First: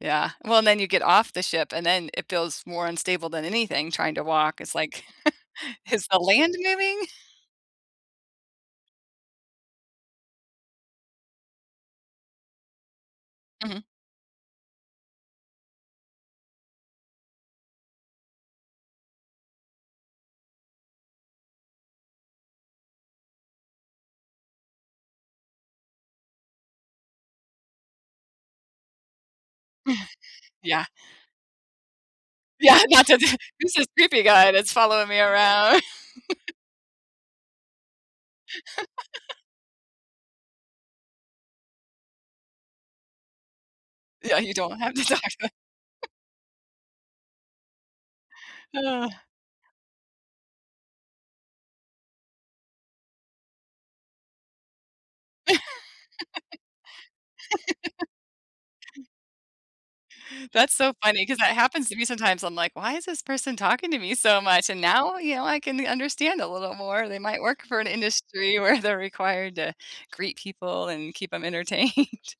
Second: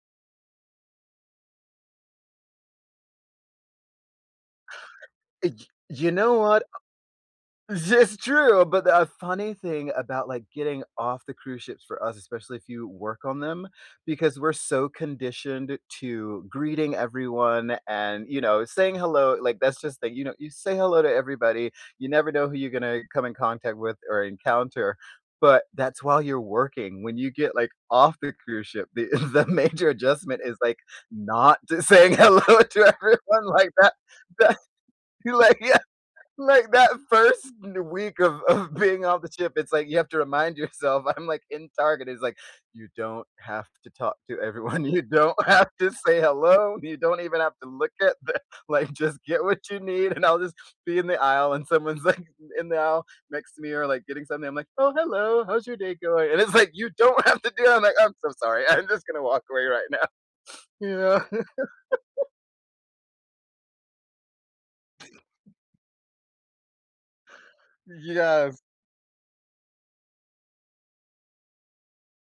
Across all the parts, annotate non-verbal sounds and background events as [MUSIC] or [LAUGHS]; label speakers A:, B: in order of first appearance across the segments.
A: Yeah. Well, and then you get off the ship, and then, it feels more unstable than anything trying to walk. It's like, [CHUCKLES]
B: Y
A: "Is
B: You
A: the
B: know
A: land
B: what? O
A: moving?" [CHUCKLES]
B: This is true, but the, uh, funny thing about, like, getting off the cruise ships for us, especially if you work on them,
A: Mhm.
B: because we're so conditioned to greeting everyone, and, you know, saying hello like, that's just the you know, you say hello to everybody, you never know who you gonna come in contact with or encounter, but that's while you're working. When you get, like, off the cruise ship the the major adjustment
A: [CHUCKLES]
B: is, like,
A: Yeah.
B: not just saying hello to
A: Yeah, that's a d
B: everyone like
A: "Who's this
B: that.
A: creepy guy
B: That
A: that's following me
B: you, like yeah.
A: around?" [LAUGHS]
B: Like, that 1st n week of of being off the
A: [LAUGHS]
B: ship, it's like, you have to remind yourself, I'm, like, in Target, is like, "You don't have to talk
A: Yeah,
B: to
A: you don't
B: everyone.
A: have
B: You
A: this
B: don't
A: accent.
B: have to
A: [CHUCKLES]
B: say hello. You don't even have to look at the like, just
A: [SIGHS]
B: get what you need" And I'll just be in the aisle, and someone's, like, in in the aisle next to me, or like getting something, I'm like, "Oh, hello. How's your day going?" And it's like, you don't have to do that. I'm like,
A: [LAUGHS]
B: "I'm so sorry. I'm just gonna walk away right now."
A: That's so
B: You know?
A: funny 'cause that happens to me
B: [LAUGHS]
A: sometimes. I'm like, "Why is this person talking to me so much?" And now, you know, n I can understand a little more. They might work for an industry
B: Yes.
A: where they're required to greet people, and keep 'em entertained.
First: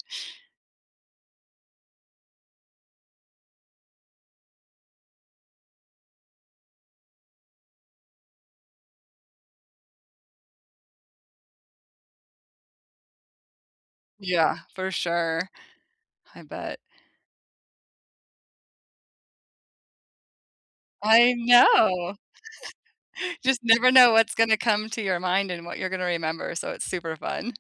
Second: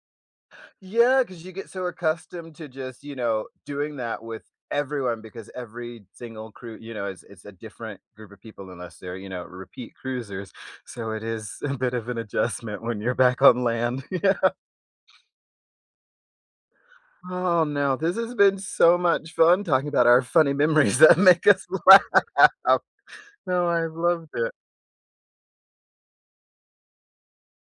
B: Yeah, 'cause you get so accustomed to just, you know, doing that with everyone because every single crew, you know, is is a different group of people unless they're, you know, repeat cruisers. So, it is a bit of an adjustment when you're back on land. Yeah.
A: Yeah, for sure. I bet.
B: Aw, now, this has been so much fun talking about our funny memories that
A: I
B: make us
A: know!
B: laugh.
A: [CHUCKLES] Just
B: No,
A: never
B: I've
A: know
B: loved
A: what's
B: it.
A: gonna come to your mind, and what you're going to remember, so, it's super fun.